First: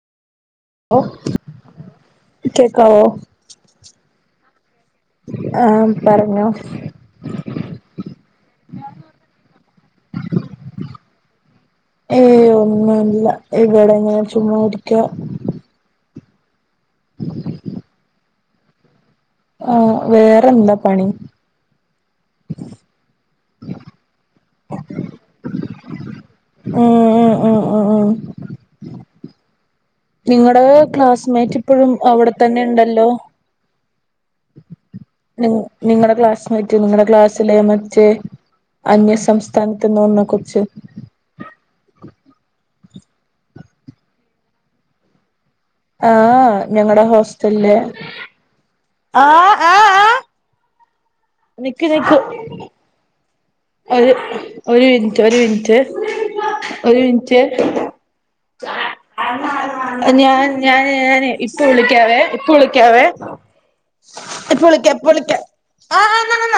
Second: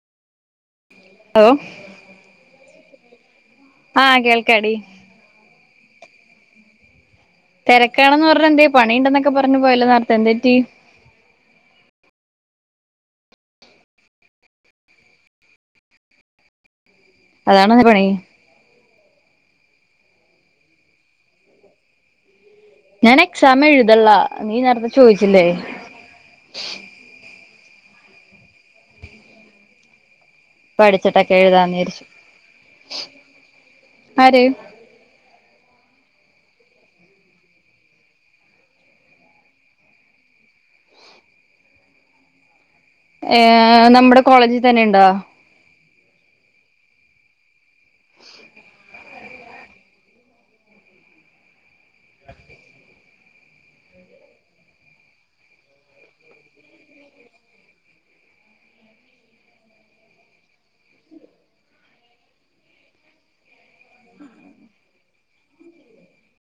O hello കേകാവോ ആഹ് കേൾക്കാടി ആഹ് പറഞ്ഞോ തെരക്കാണെന്ന് പറഞ്ഞന്തേ പണിണ്ടന്നൊക്കെ പറഞ് പോയല്ലോ നേർത്തെ എന്തേറ്റി ഏഹ് ഒന്നുല്ല ഇവിടെ ഇങ്ങനെ ചുമ്മാ ഇരിക്ക ഉം ഓനെന്താ പണി ആഹ് വേറെന്താ പണി ഞാനെക്സാം എഴുതില്ല നീ നേരത്തെ ചോയിച്ചില്ലേ ആഹ് അഹ് ആഹ് നിങ്ങടെ പഠിച്ചിട്ടൊക്കെ ക്ലാസ്മേറ്റ് എഴുതാന്ന് ഇപ്പഴും വിചാരിച്ചു അവിടെത്തന്നെ ഉണ്ടല്ലോ ആര് നി നിങ്ങടെ ക്ലാസ്മേറ്റ് നിങ്ങടെ ക്ലാസ്സിലെ മറ്റേ അന്യ സംസ്ഥാനത്ത്ന്ന വന്ന കൊച്ച്. ഏഹ് നമ്മുടെ കോളേജിൽ തന്നെ ഉണ്ടോ ആഹ് ഞങ്ങടെ ഹോസ്റ്റലിലെ. ആഹ് ആഹ് ആഹ് നിക്ക് നിക്ക്. ഒരു ഒരു മിനിട്ട് ഒരു മിനിട്ട് ഒരു മിനിട്ട്. ഞാൻ ഞാന് ഞാന് ഇപ്പ വിളിക്കാവേ ഇപ്പ വിളിക്കാവേ ഇപ്പ വിളിക്ക ഇപ്പ വിളിക്ക